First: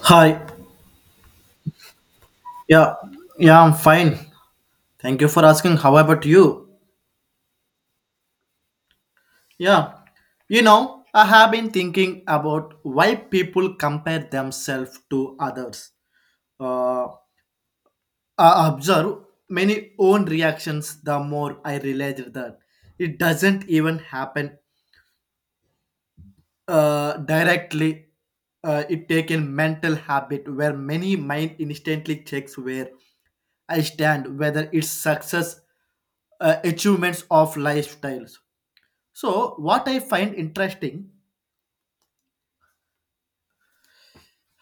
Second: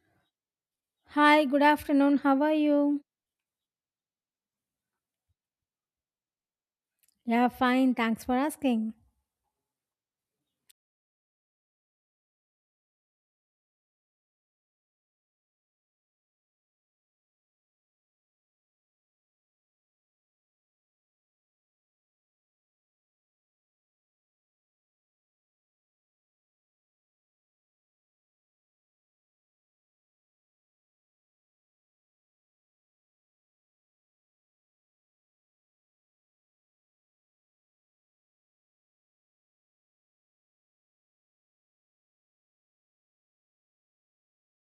Hi. Hi, good afternoon. How are Yeah. you? Yeah, I'm fine. Thank you for asking. How about you? Yeah, fine. Thanks for asking. Yeah. You know, I have been thinking about why people compare themselves to others. Uh, I observe many own reactions the more I realized that it doesn't even happen directly. It taken mental habit where many mind instantly checks where I stand, whether it's success, achievements of lifestyles. So, what I find interesting,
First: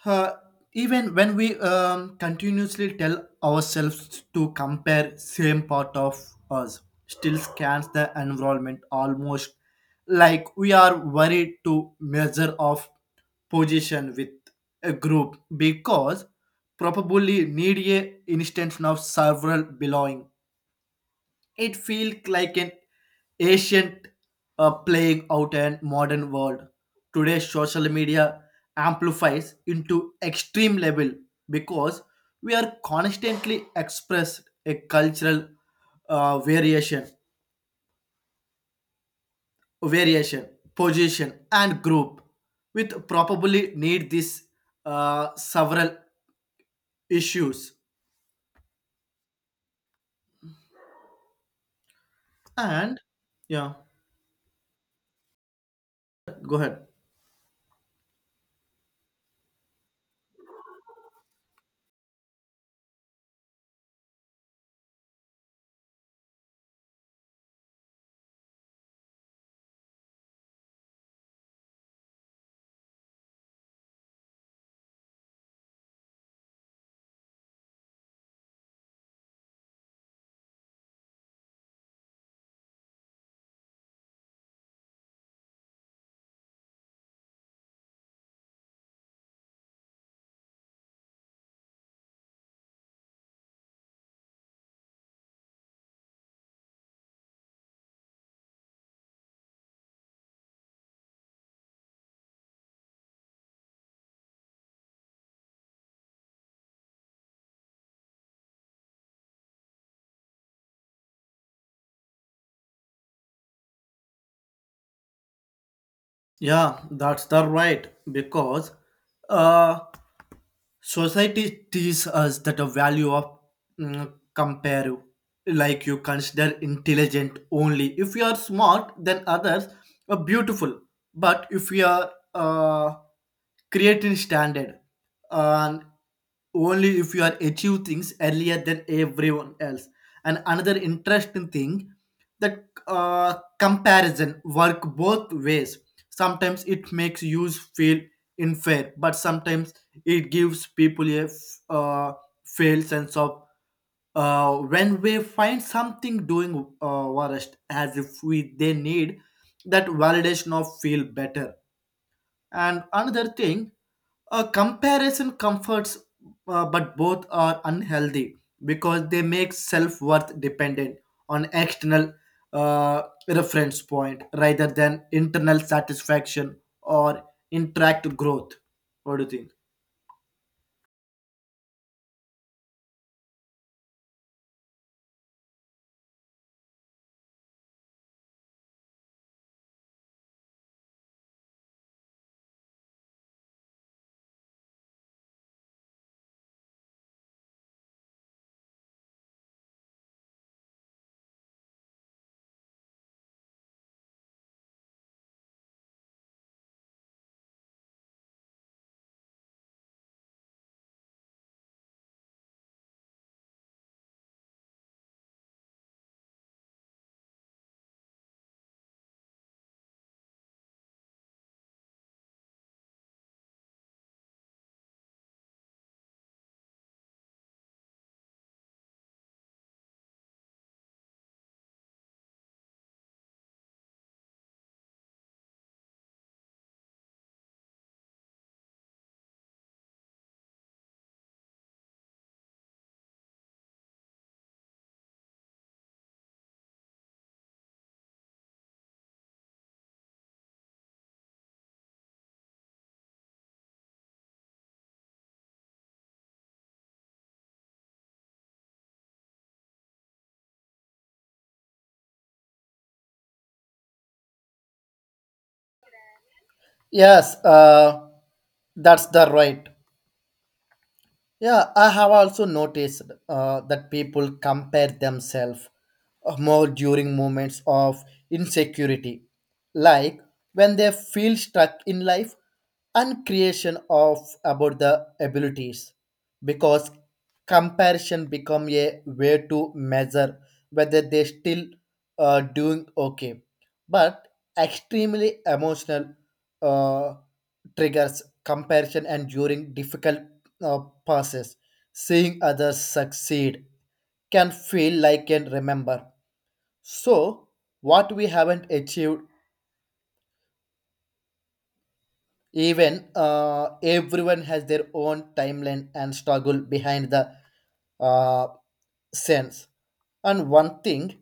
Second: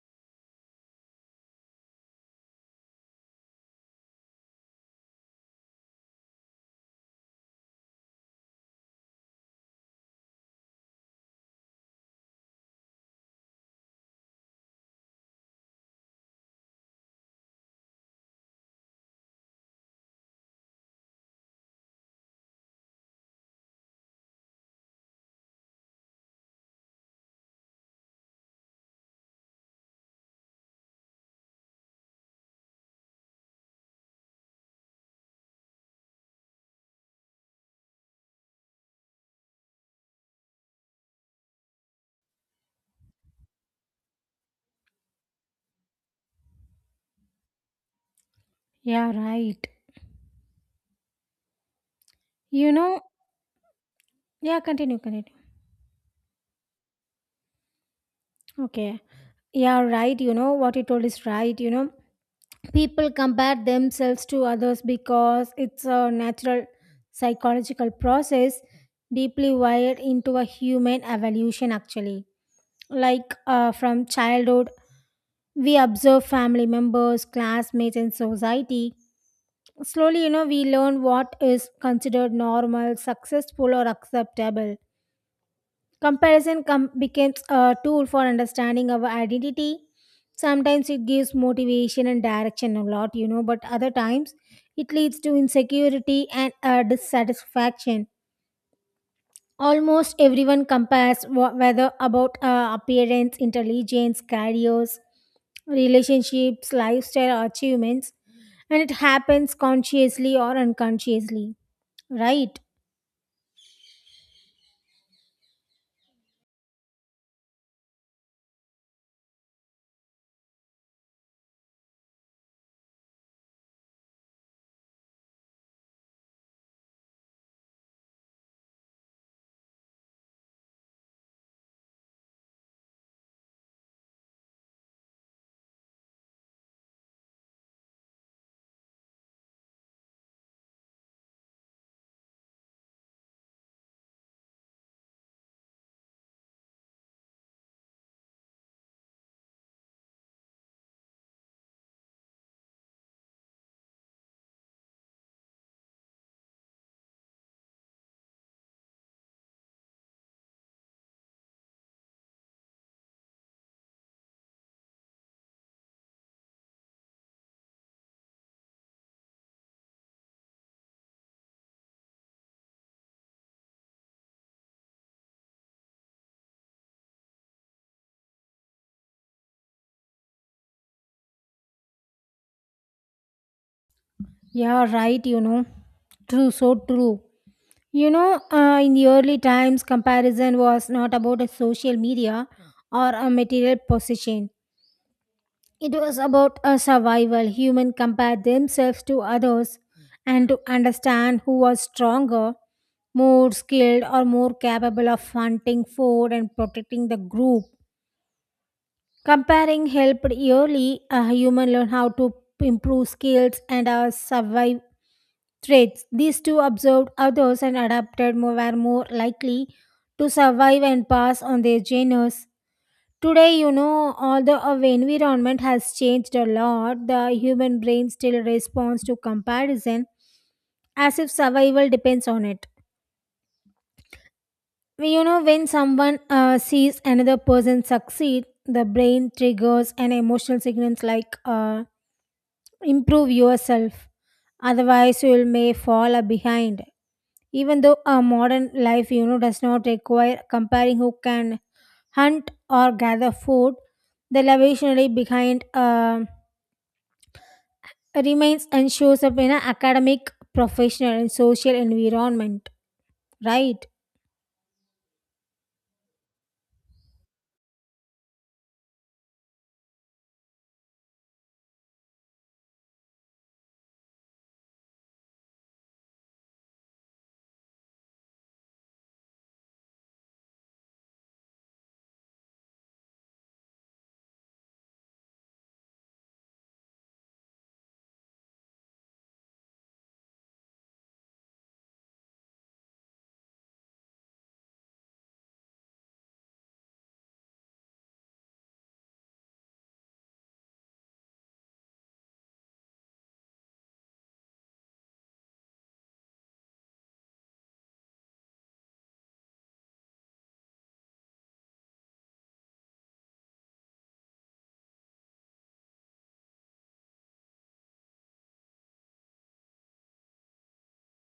uh, even when we continuously tell ourselves to compare same part of us, still scans the environment almost like we are worried to measure of position with a group because probably need a instance of several belonging. It feels like an ancient playing out in modern world. Today, social media amplifies into extreme level because we are constantly expressed a cultural variation, variation, position, and group, with probably need this several issues. Yeah, right. You know, And yeah, yeah, continue, continue. go ahead. Okay. Yeah, right. What you told is right. People compare themselves to others because it's a natural psychological process deeply wired into a human evolution, actually. Like from childhood, we observe family members, classmates, and society. Slowly, we learn what is considered normal, successful, or acceptable. Becomes a tool for understanding our identity. Sometimes it gives motivation and direction a lot, but other times it leads to insecurity and dissatisfaction. Almost everyone compares whether about appearance, intelligence, careers, relationships, lifestyle, or achievements, and it happens consciously or unconsciously. Right? Yeah, that's the right because uh, society teaches us that the value of compare, like you consider intelligent only. If you are smart, than others are beautiful. But if you are creating standard, and only if you are achieve things earlier than everyone else, and another interesting thing that comparison work both ways. Sometimes it makes you feel unfair, but sometimes it gives people a fail sense of when we find something doing worst as if we they need that validation of feel better. And another thing, a comparison comforts, but both are unhealthy because they make self worth dependent on external uh, reference point rather than internal satisfaction or interact growth. What do you think? Yeah, right, you know. True, so true. You know, in the early times, comparison was not about a social media or a material possession. It was about a survival. Humans compared themselves to others and to understand who was stronger, more skilled, or more capable of hunting food and protecting the group. Comparing helped early a human learn how to improve skills and survive traits. These two observed others and adapted more were more likely to survive and pass on their genus. Today, although our environment has changed a lot, the human brain still responds to comparison as if survival depends on it. You know, when someone sees another person succeed, the brain triggers an emotional signals like improve yourself, otherwise, you may fall behind. Even though a modern life, does not require comparing who can hunt or gather food, the evolutionary behind remains and shows up in an academic, professional, and social environment. Right? Yes, that's the right. Yeah, I have also noticed that people compare themselves more during moments of insecurity, like when they feel stuck in life and creation of about the abilities, because comparison become a way to measure whether they still doing okay. But extremely emotional uh, triggers comparison, and during difficult uh, passes, seeing others succeed can feel like and remember. So, what we haven't achieved, even everyone has their own timeline and struggle behind the uh, sense. And one thing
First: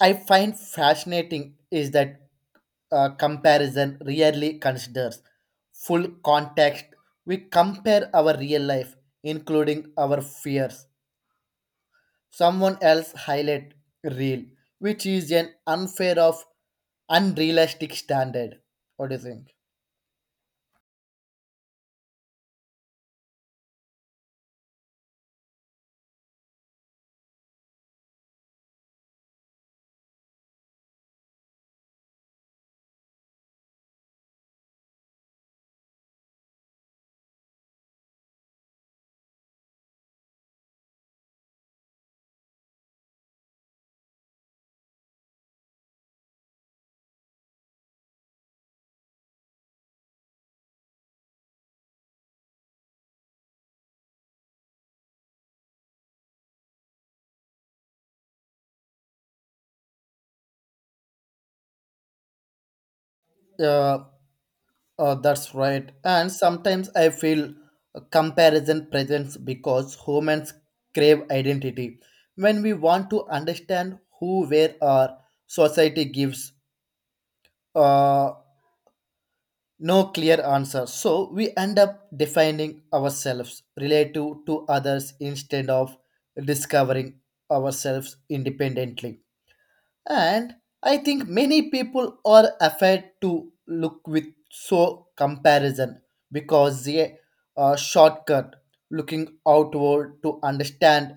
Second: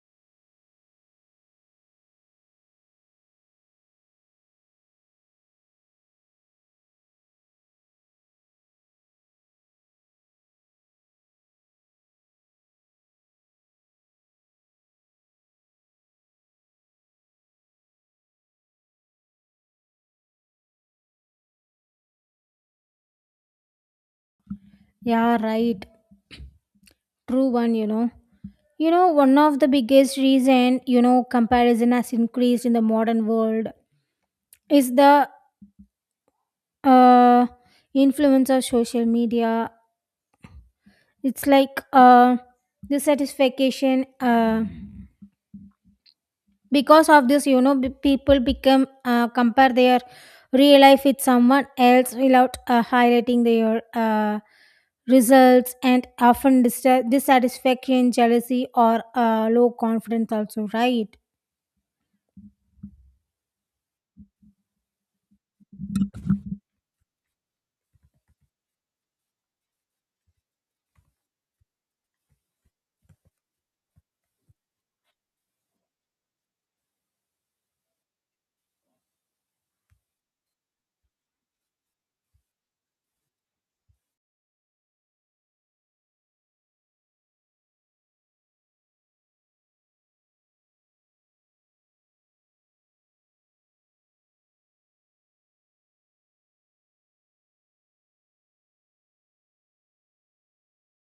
I find fascinating is that comparison rarely considers full context. We compare our real life, including our fears someone else highlight reel, which is an unfair of unrealistic standard. What do you think? Yeah, right. True one, you know. One of the biggest reason, comparison has increased in the modern world is the uh, influence of social media. It's like the satisfaction. Because of this, people become compare their real life with someone else without highlighting their results, and often dissatisfaction, jealousy, or low confidence also, right? Uh, that's right. And sometimes I feel comparison presence because humans crave identity. When we want to understand who, where our society gives, uh, no clear answer, so we end up defining ourselves relative to others instead of discovering ourselves independently. And I think many people are afraid to look with so comparison because the shortcut looking outward to understand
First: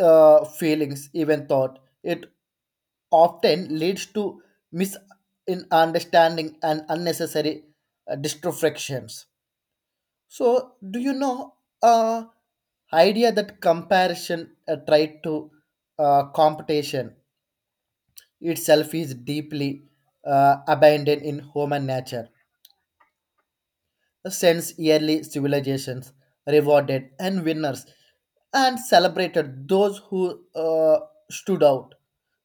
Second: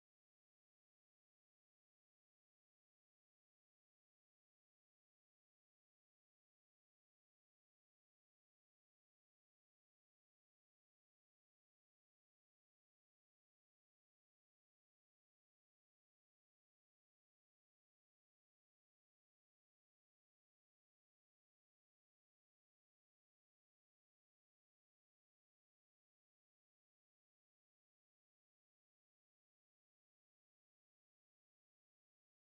feelings, even thought it often leads to misunderstanding and unnecessary distractions. So, do you know uh, idea that comparison tried to competition itself is deeply abandoned in human nature since early civilizations rewarded and winners and celebrated those who stood out.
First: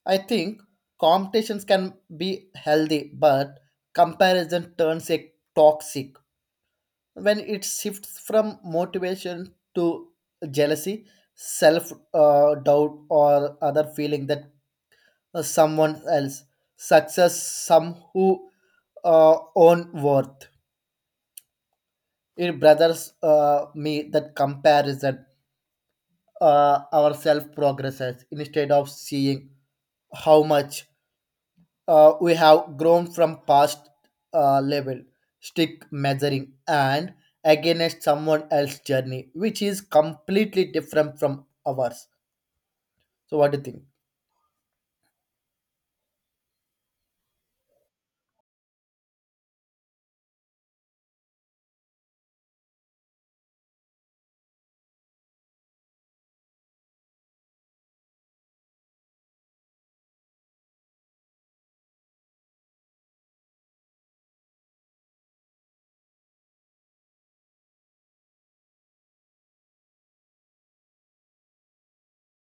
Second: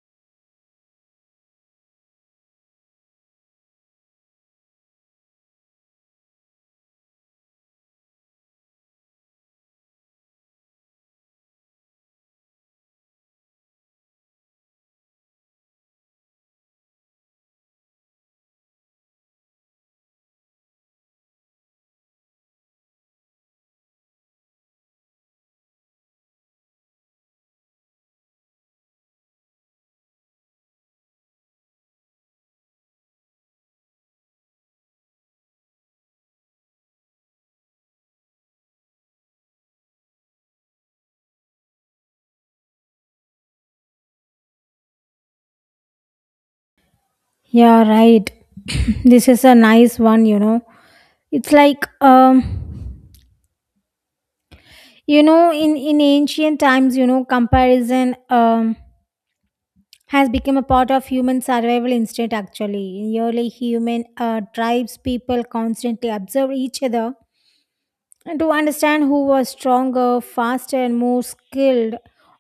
I think competitions can be healthy, but comparison turns it toxic when it shifts from motivation to jealousy, self doubt, or other feeling that someone else success, some who own worth. It brothers me that comparison our self progresses instead of seeing how much we have grown from past level stick measuring and against someone else's journey, which is completely different from ours. So what do you think? Yeah, right. This is a nice one, you know. It's like you know, in ancient times, you know, comparison has become a part of human survival instinct, actually. In early human tribes, people constantly observed each other and to understand who was stronger, faster, and more skilled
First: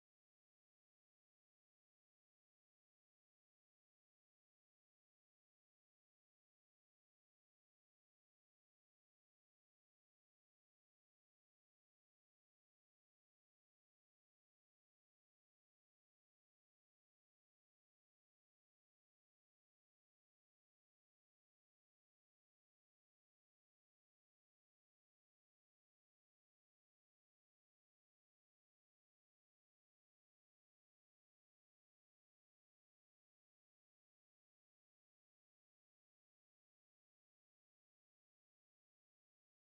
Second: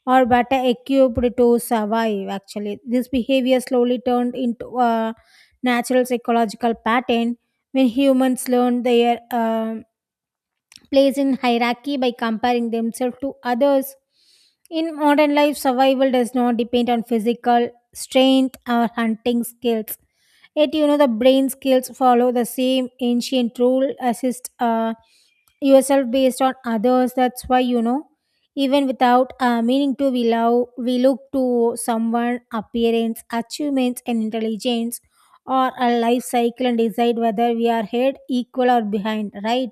or better equipped to survive. Actually, this behavior slowly turned into a natural psychological pattern when humans learned their place in hierarchy by comparing themselves to others. In modern life, survival does not depend on physical strength or hunting skills. Yet, you know, the brain skills follow the same ancient rule assist yourself based on others. That's why, you know, even without meaning to, we, love, we look to someone appearance, achievements, and intelligence or a life cycle and decide whether we are ahead, equal, or behind, right?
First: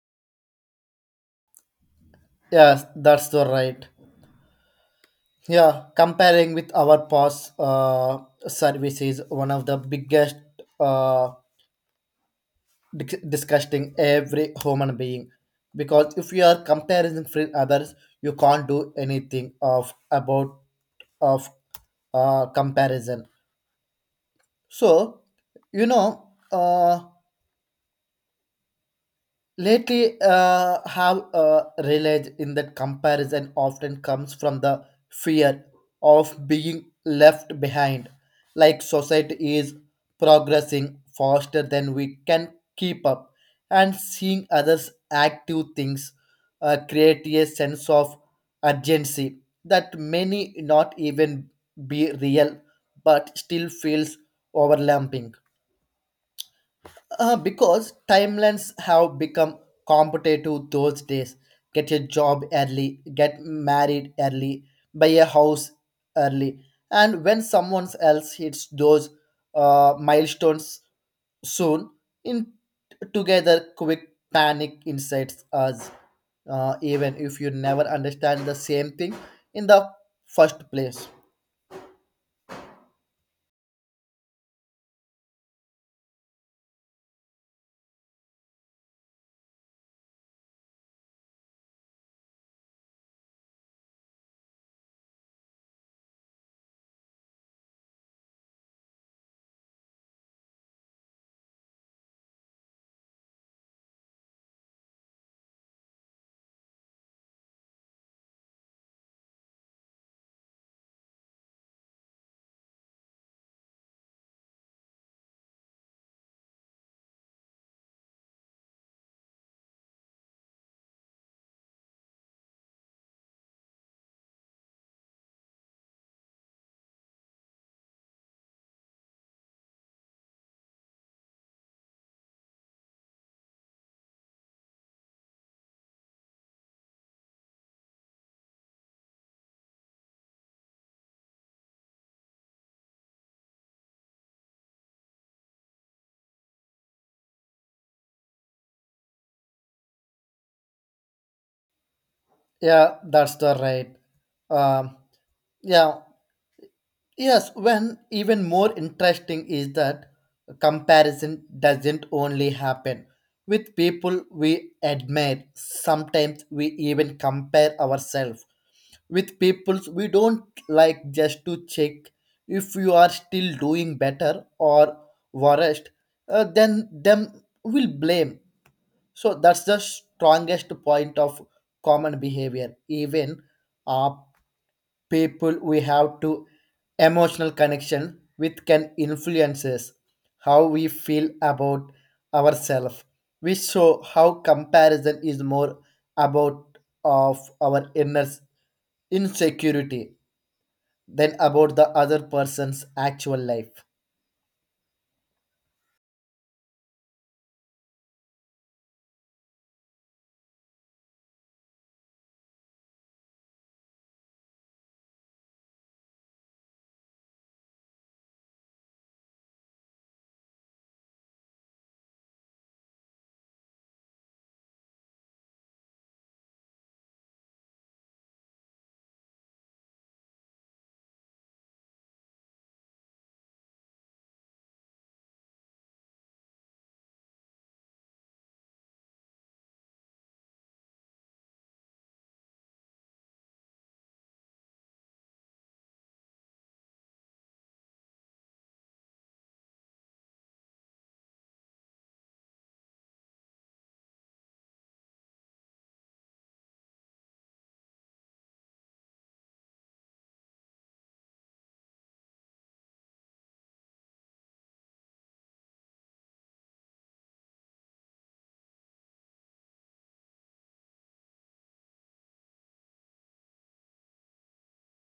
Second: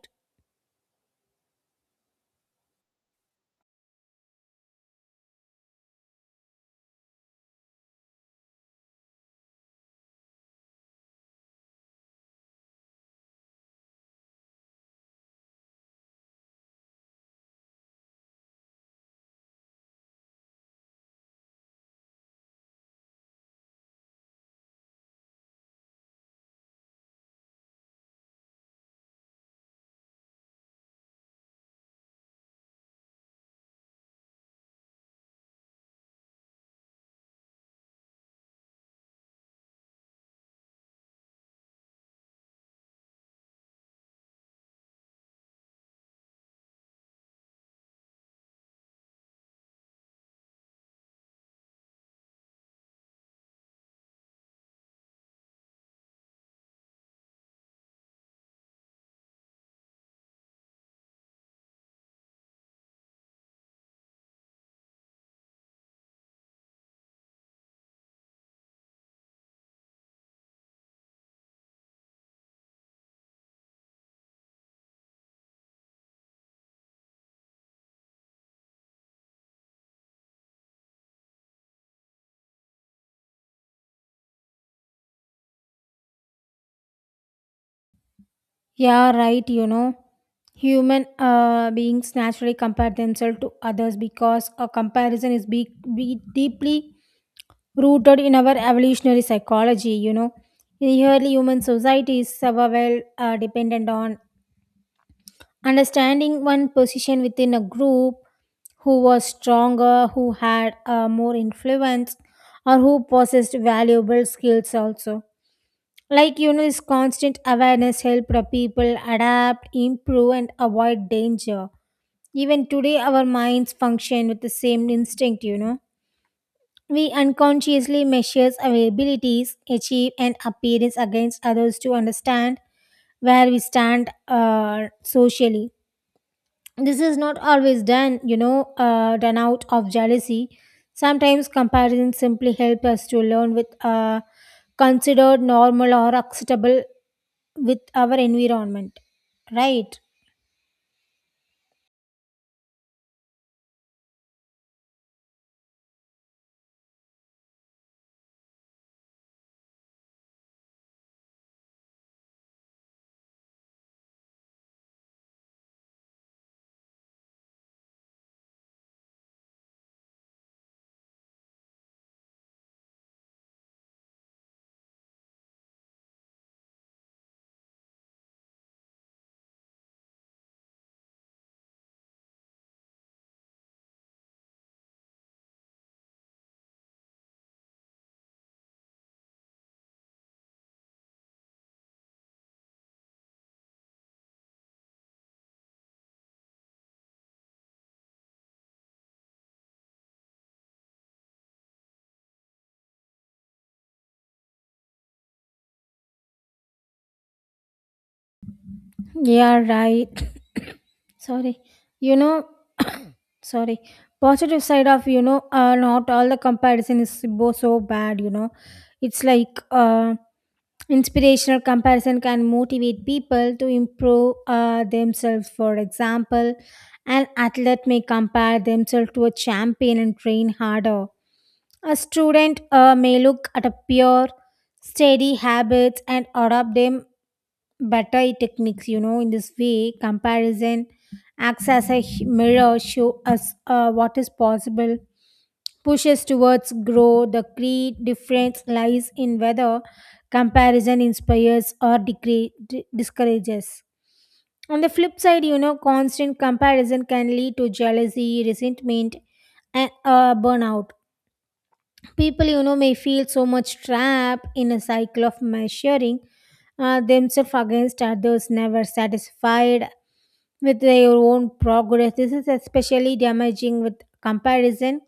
Yes, that's the right. Yeah, comparing with our past service is one of the biggest uh, disgusting every human being, because if you are comparing with others, you can't do anything of about of comparison. So, you know, lately have realized in that comparison often comes from the fear of being left behind. Like society is progressing faster than we can keep up, and seeing others active things create a sense of urgency that many not even be real, but still feels overwhelming. Because timelines have become competitive those days. Get a job early, get married early, buy a house early. And when someone else hits those milestones soon, in together, quick panic incites us, even if you never understand the same thing in the first place. Yeah, right. Human beings naturally compare themselves to others because a comparison is be deeply rooted in our evolutionary psychology. You know, in early human societies were well dependent on understanding one position within a group, who was stronger, who had more influence, or who possessed valuable skills also. Like, you know, this constant awareness help the people adapt, improve, and avoid danger. Even today our minds function with the same instinct, you know. We unconsciously measures our abilities, achieve, and appearance against others to understand where we stand socially. This is not always done, you know, done out of jealousy. Sometimes comparison simply help us to learn with considered normal or acceptable with our environment, right? Yeah, that's the right. Um, yeah, Yes, when even more interesting is that comparison doesn't only happen with people we admire. Sometimes we even compare ourselves with people we don't like just to check if you are still doing better or worse. Then them will blame. So that's the strongest point of common behavior. Even uh, people we have to emotional connection with can influences how we feel about ourselves. We show how comparison is more about of our inner insecurity than about the other person's actual life. Yeah, right. Sorry. You know. Sorry. Positive side of, you know, not all the comparison is so bad, you know. It's like inspirational comparison can motivate people to improve themselves. For example, an athlete may compare themselves to a champion and train harder. A student may look at a pure, steady habits and adopt them better techniques. You know, in this way comparison acts as a mirror, show us what is possible, pushes towards grow. The key difference lies in whether comparison inspires or discourages. On the flip side, you know, constant comparison can lead to jealousy, resentment, and burnout. People, you know, may feel so much trapped in a cycle of measuring themselves against others, never satisfied with their own progress. This is especially damaging with comparison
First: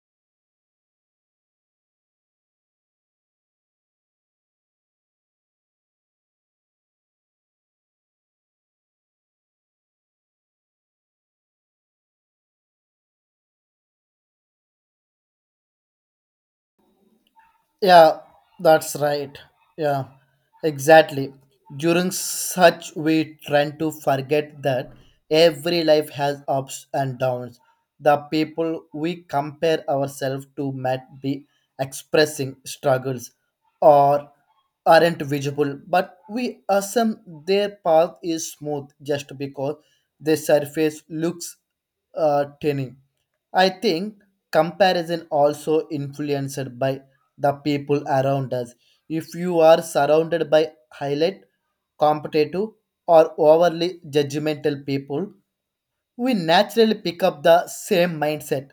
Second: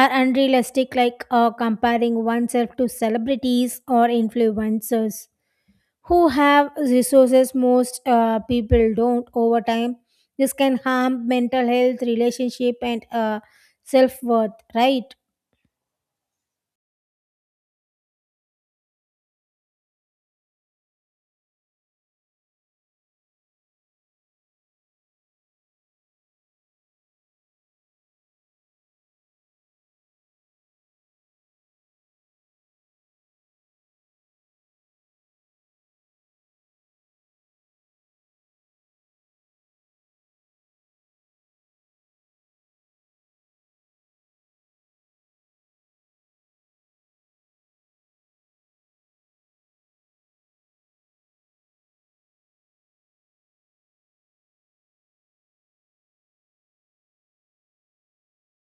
are unrealistic, like comparing oneself to celebrities or influencers who have resources most people don't. Over time this can harm mental health, relationship, and self-worth, right? Yeah, that's right. Yeah, exactly. During such, we tend to forget that every life has ups and downs. The people we compare ourselves to might be expressing struggles or aren't visible, but we assume their path is smooth just because their surface looks tiny. I think comparison also influenced by the people around us. If you are surrounded by highlight, competitive, or overly judgmental people, we naturally pick up the same mindset,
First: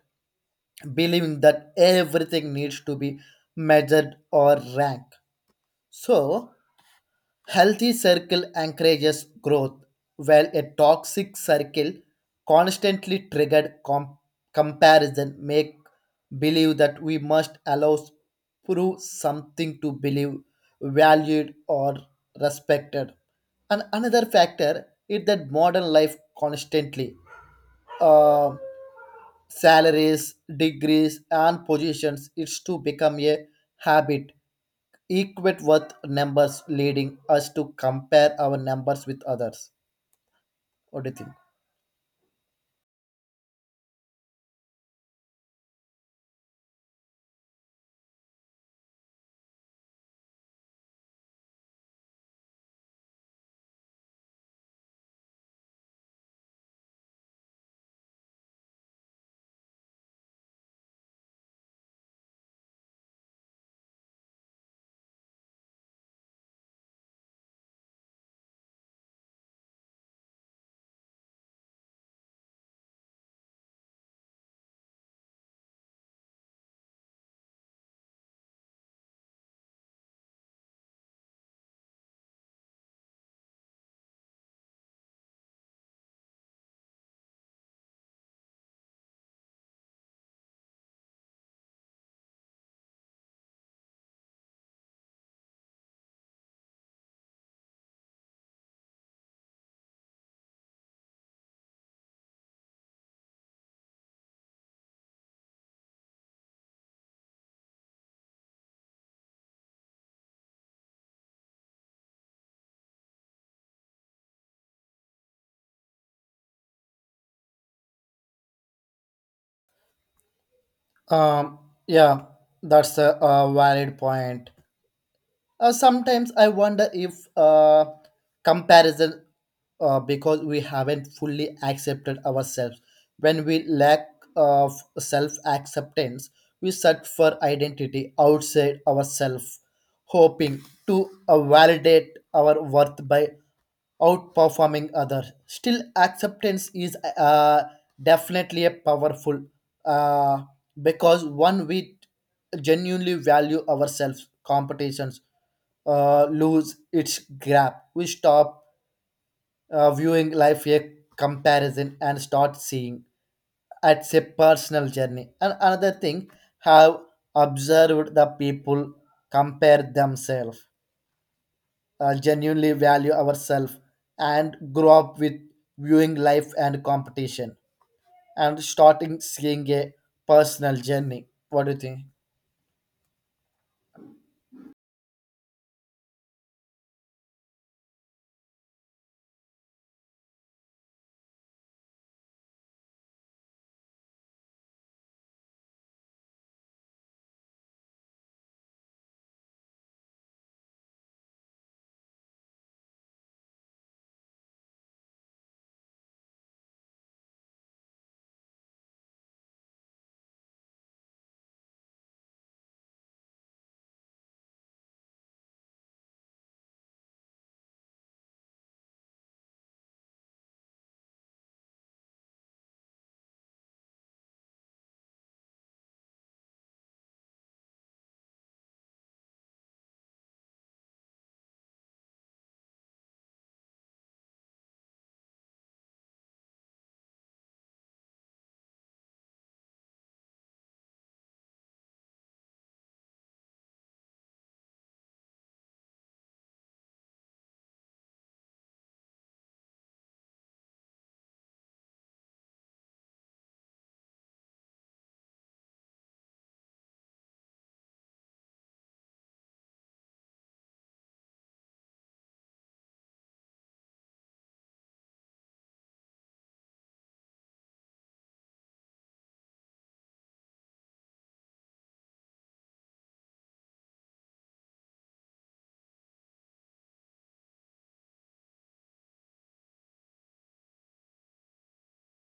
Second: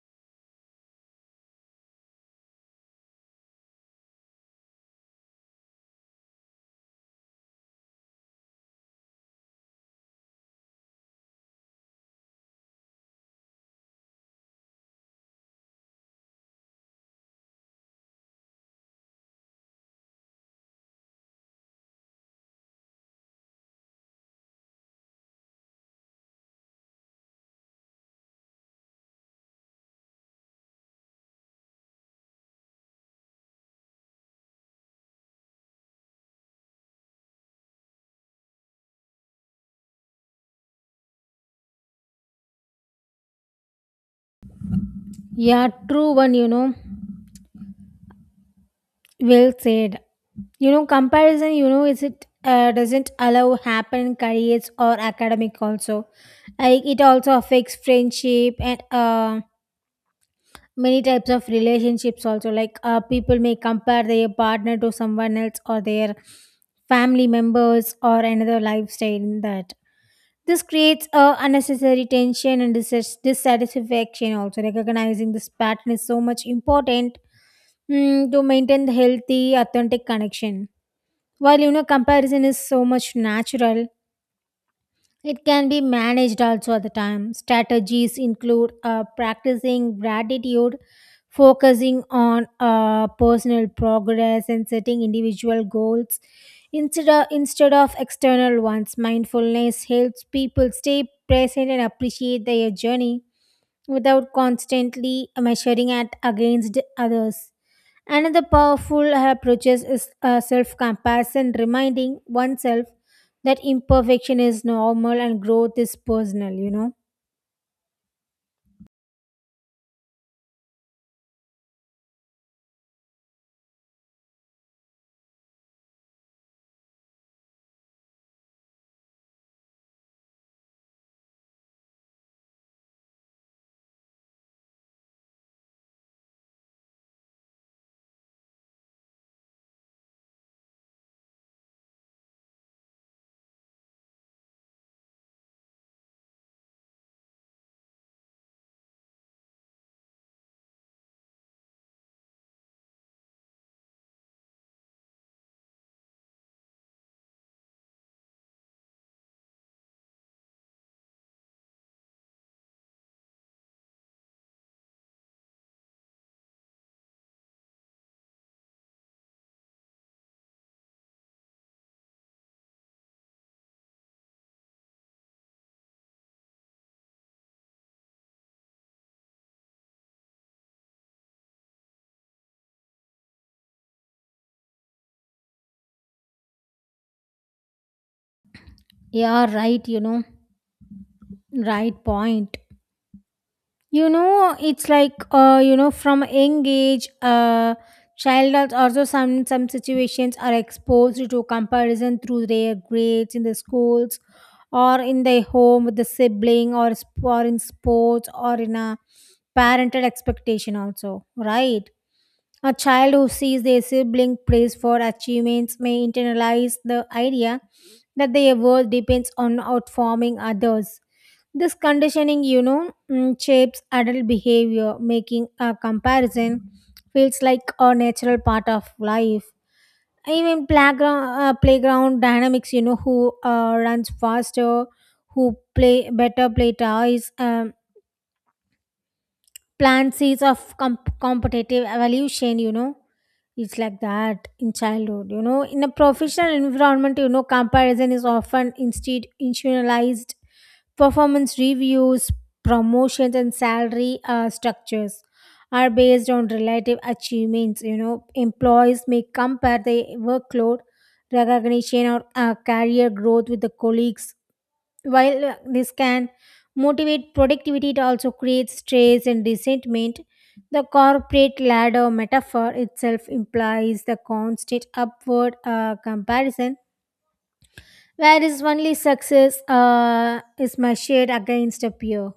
believing that everything needs to be measured or ranked. So, healthy circle encourages growth, while a toxic circle constantly triggered comparison make believe that we must allow prove something to believe valued or respected. And another factor is that modern life constantly uh, salaries, degrees, and positions is to become a habit equate worth numbers leading us to compare our numbers with others. What do you think? Yeah, true one, you know. Well said. You know, comparison, you know, is it doesn't allow happen careers or academic also. Like it also affects friendship and many types of relationships also, like people may compare their partner to someone else or their family members or another lifestyle in that. This creates a unnecessary tension and dissatisfaction also. Recognizing this pattern is so much important, to maintain the healthy authentic connection. While, you know, comparison is so much natural, it can be managed also at the time. Strategies include practicing gratitude, focusing on personal progress, and setting individual goals instead of external ones. Mindfulness helps people stay present and appreciate their journey without constantly measuring it against others. Another powerful approach is self compassion, reminding oneself that imperfection is normal and growth is personal, you know. um yeah that's a valid point. Sometimes I wonder if comparison, because we haven't fully accepted ourselves. When we lack of self acceptance, we search for identity outside ourselves, hoping to validate our worth by outperforming others. Still, acceptance is definitely a powerful uh, because one with genuinely value ourselves, competitions lose its grab. We stop viewing life a comparison and start seeing it's a personal journey. And another thing, have observed the people compare themselves, genuinely value ourselves, and grow up with viewing life and competition, and starting seeing a personal journey. What do you think? Yeah, right, you know. Right point. You know, it's like you know, from a young age, child also some situations are exposed to comparison through their grades in the schools or in their home with the sibling, or in sports or in a parental expectation also, right? A child who sees their sibling praised for achievements may internalize the idea that their worth depends on outperforming others. This conditioning, you know, shapes adult behavior, making a comparison feels like a natural part of life. Even playground dynamics, you know, who runs faster, who play better, play toys, plant seeds of competitive evolution, you know. It's like that in childhood. You know, in a professional environment, you know, comparison is often instead institutionalized. Performance reviews, promotions, and salary structures are based on relative achievements. You know, employees may compare their workload, recognition, or career growth with the colleagues. While this can motivate productivity, it also creates stress and resentment. The corporate ladder metaphor itself implies the constant upward comparison, whereas only success is measured against a peer,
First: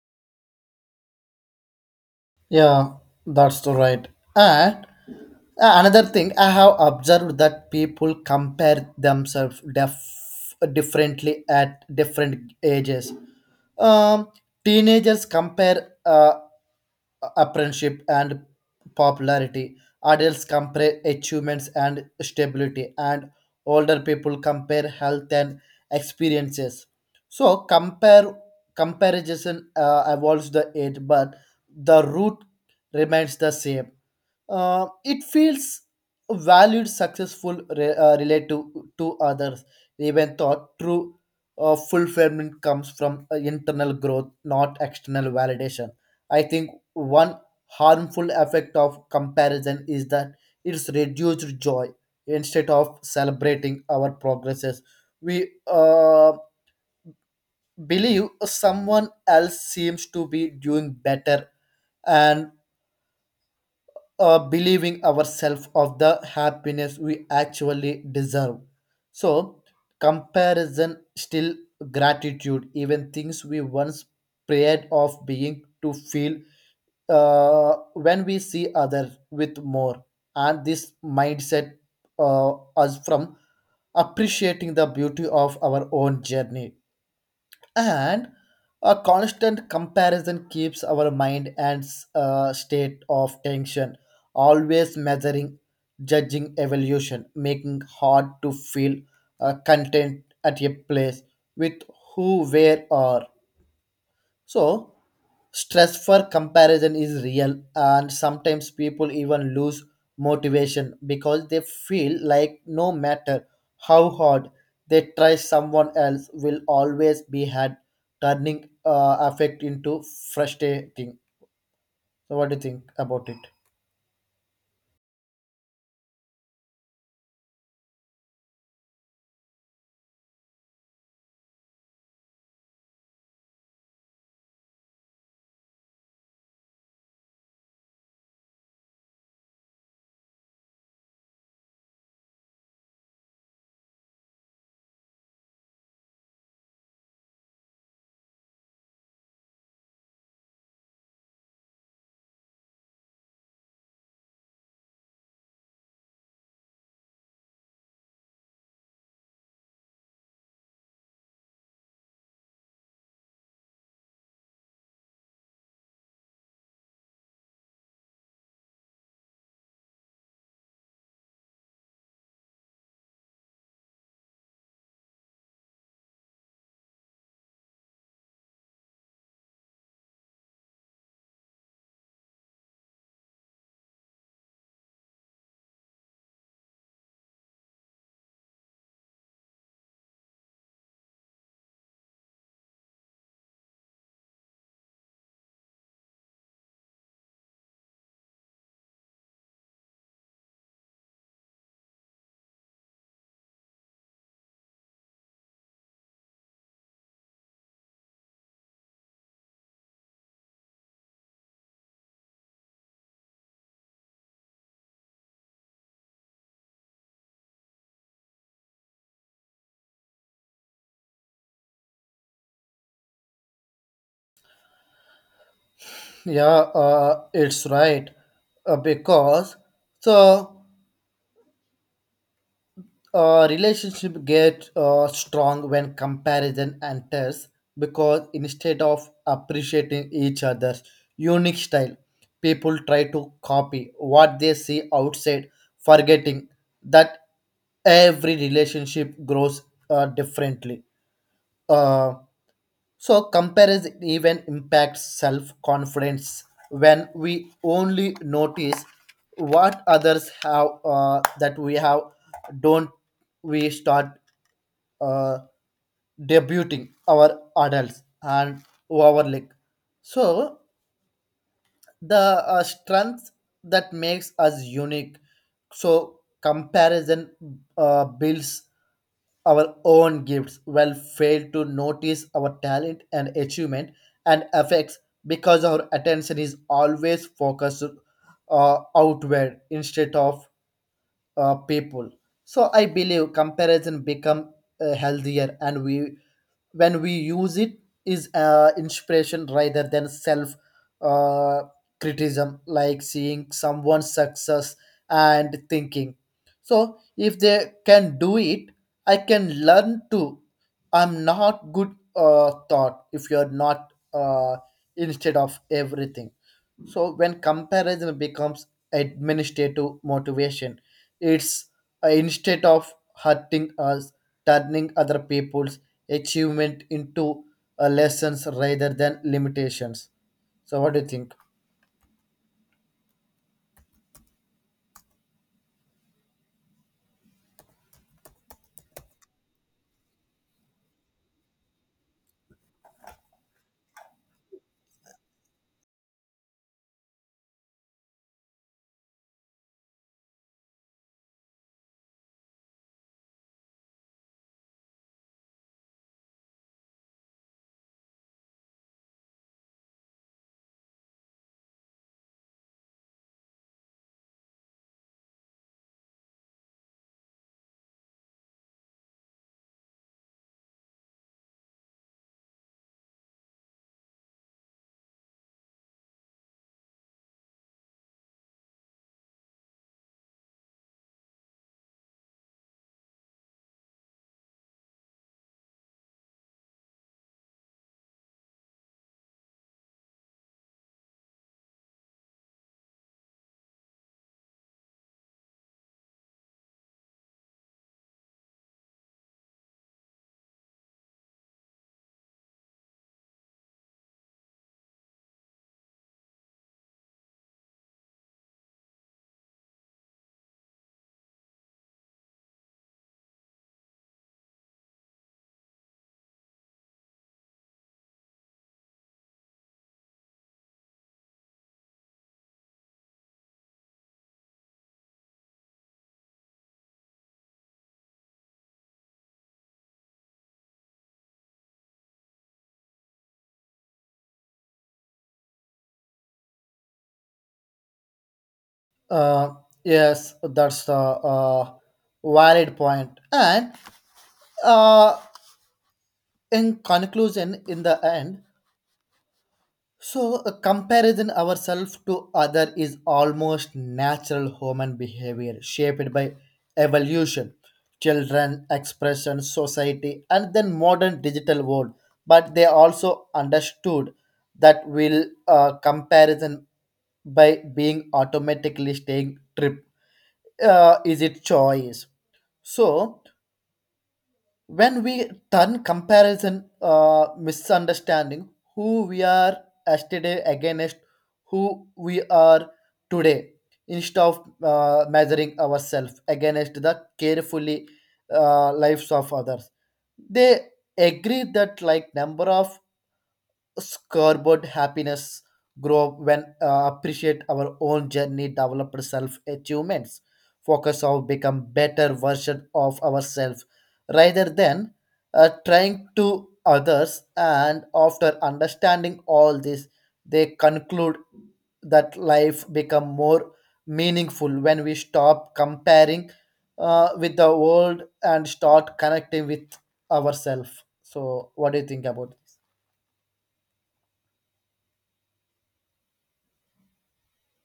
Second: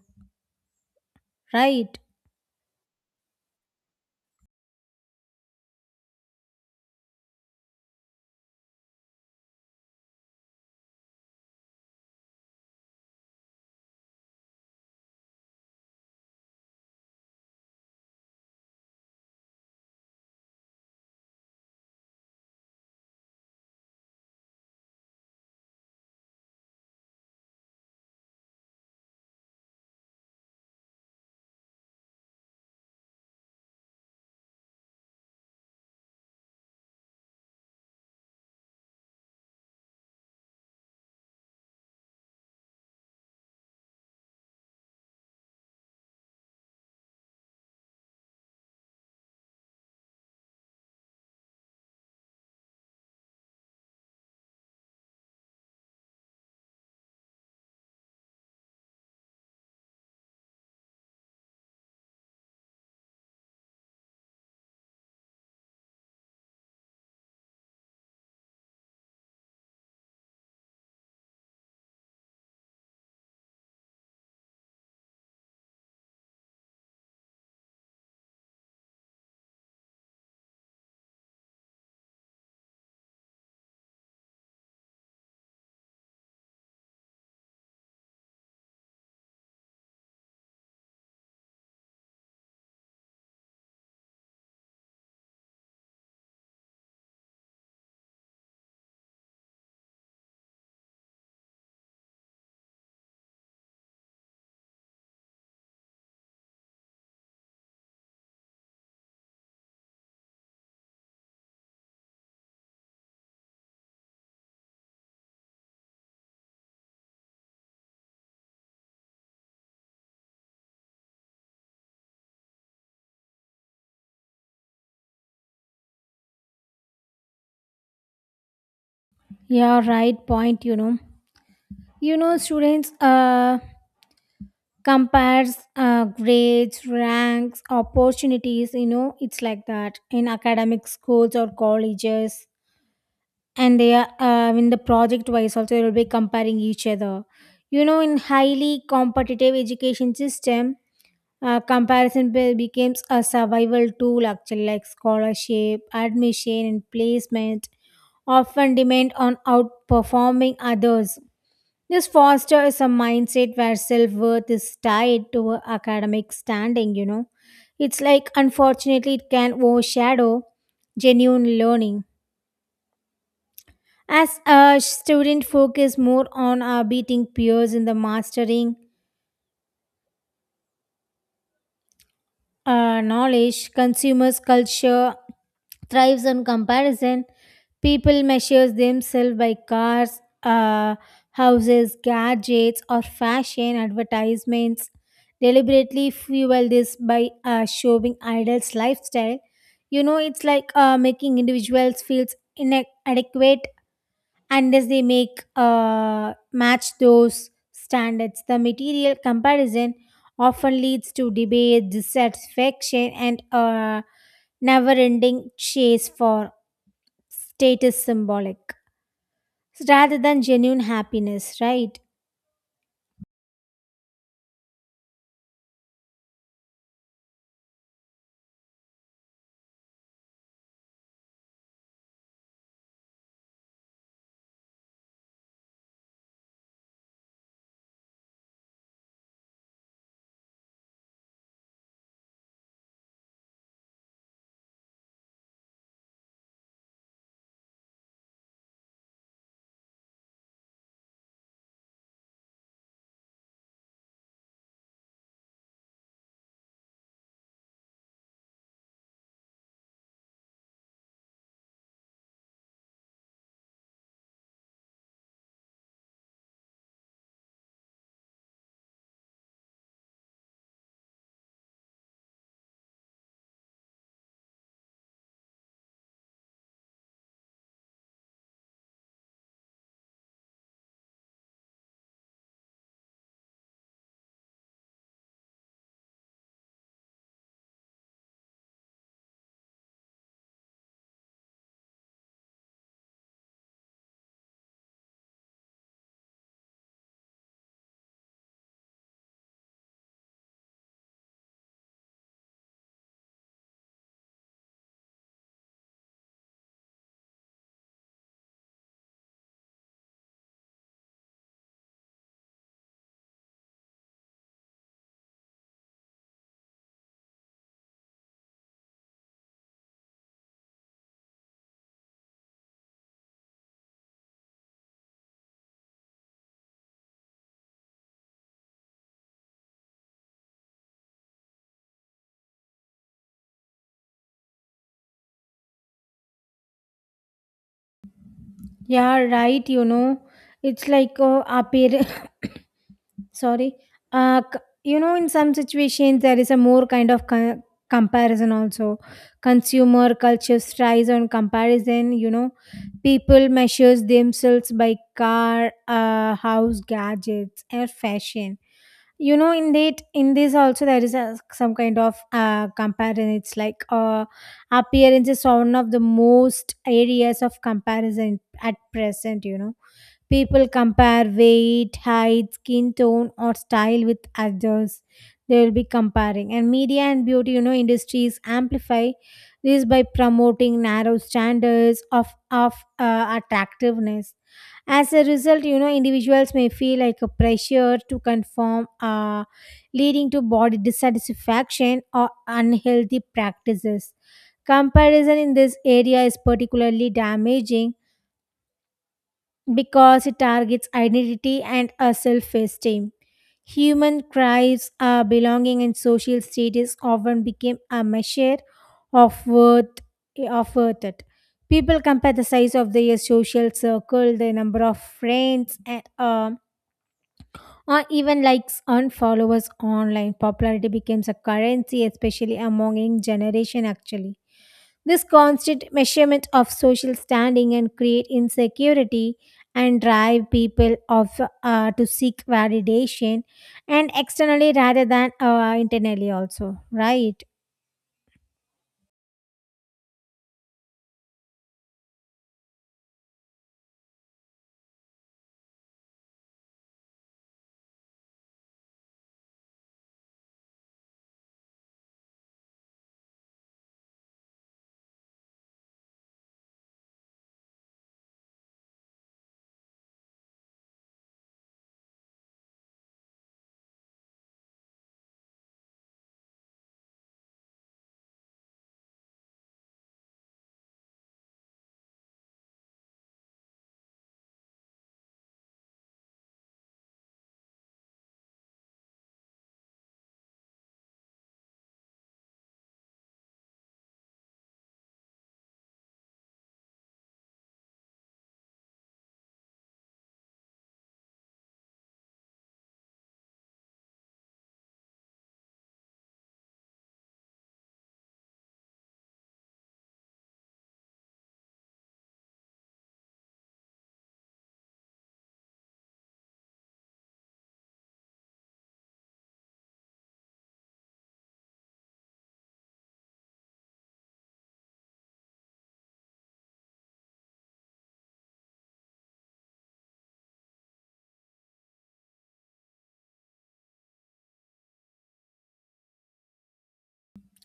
right? Yeah, that's the right. And another thing I have observed that people compare themselves differently at different ages. Um, teenagers compare apprenticeship and popularity. Adults compare achievements and stability, and older people compare health and experiences. So compare comparison evolves the age, but the root remains the same. It feels valued successful relative to others, even thought true fulfillment comes from internal growth not external validation. I think one harmful effect of comparison is that it's reduced joy. Instead of celebrating our progresses, we believe someone else seems to be doing better, and believing ourselves of the happiness we actually deserve. So, comparison still gratitude, even things we once prayed of being to feel when we see others with more. And this mindset us from appreciating the beauty of our own journey. And a constant comparison keeps our mind and a state of tension, always measuring judging evolution, making hard to feel content at a place with who where or. So, stress for comparison is real, and sometimes people even lose motivation because they feel like no matter how hard they try, someone else will always be had, turning affect into frustrating. So, what do you think about it? Yeah, right point, you know. You know, students compares grades, ranks, opportunities, you know. It's like that in academic schools or colleges, and they are in the project wise also, they will be comparing each other. You know, in highly competitive education system, comparison becomes a survival tool, actually, like scholarship, admission, and placement often depend on outperforming others. This fosters a mindset where self-worth is tied to academic standing, you know. It's like, unfortunately, it can overshadow genuine learning as a student focus more on beating peers in the mastering knowledge. Consumers culture thrives on comparison. People measure themselves by houses, gadgets, or fashion advertisements. Deliberately fuel this by showing idols' lifestyle. You know, it's like making individuals feel inadequate unless they make match those standards. The material comparison often leads to debate, dissatisfaction, and a never-ending chase for status symbolic. So, rather than genuine happiness. Right? Yeah, it's right because so. Relationship get strong when comparison enters, because instead of appreciating each other's unique style, people try to copy what they see outside, forgetting that every relationship grows differently. Uh, so comparison even impacts self-confidence. When we only notice what others have that we have don't, we start uh, debuting our adults and overlook. So the strength that makes us unique. So comparison builds our own gifts will fail to notice our talent and achievement and effects, because our attention is always focused outward instead of people. So I believe comparison become healthier, and we when we use it is inspiration rather than self uh, criticism. Like seeing someone's success and thinking, so if they can do it, I can learn too. I'm not good thought if you're not instead of everything. So when comparison becomes administrative motivation, it's instead of hurting us, turning other people's achievement into lessons rather than limitations. So what do you think? Yeah, right. You know, it's like appear. Sorry. Uh, c- you know, in some situations, there is a more kind of comparison also. Consumer culture thrives on comparison. You know, people measures themselves by house, gadgets, and fashion. You know, in that, in this also there is a some kind of comparison. It's like appearance is one of the most areas of comparison at present. You know, people compare weight, height, skin tone, or style with others. They will be comparing. And media and beauty, you know, industries amplify this by promoting narrow standards of attractiveness. As a result, you know, individuals may feel like a pressure to conform, leading to body dissatisfaction or unhealthy practices. Comparison in this area is particularly damaging because it targets identity and our self esteem. Human cries, our belonging, and social status often became a measure of worth of worth it. People compare the size of their social circle, the number of friends, and or even likes on followers online. Popularity becomes a currency, especially among young generation, actually. This constant measurement of social standing and create insecurity and drive people of to seek validation and externally rather than internally also, right? Uh, yes, that's a valid point. And uh, in conclusion, in the end, so, a comparison ourselves to other is almost natural human behavior shaped by evolution, children, expression, society, and then modern digital world. But they also understood that will comparison by being automatically staying trip is it choice. So when we turn comparison misunderstanding who we are yesterday against who we are today instead of measuring ourselves against the carefully lives of others, they agree that like number of scoreboard happiness grow when appreciate our own journey develop self achievements focus on become better version of ourselves rather than trying to others. And after understanding all this, they conclude that life become more meaningful when we stop comparing with the world and start connecting with ourselves. So what do you think about this?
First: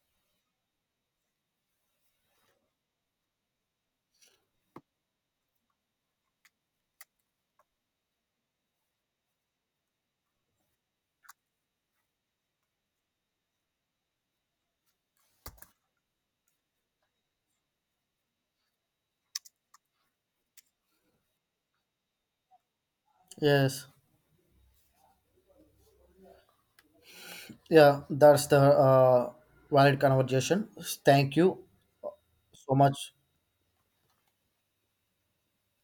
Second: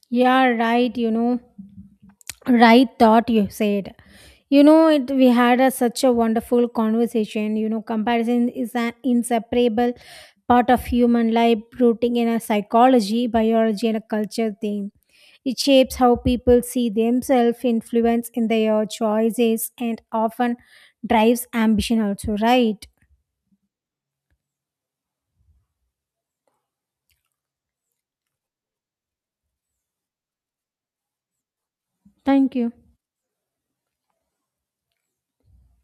Yeah, right, you know. Right thought you said. You know, it we had a such a wonderful conversation. You know, comparison is an inseparable part of human life, rooting in a psychology, biology, and a culture theme. It shapes how people see themselves, influence in their choices, and often drives ambition also, right? Yes. Yeah, that's the valid conversation. Thank you Thank you. so much.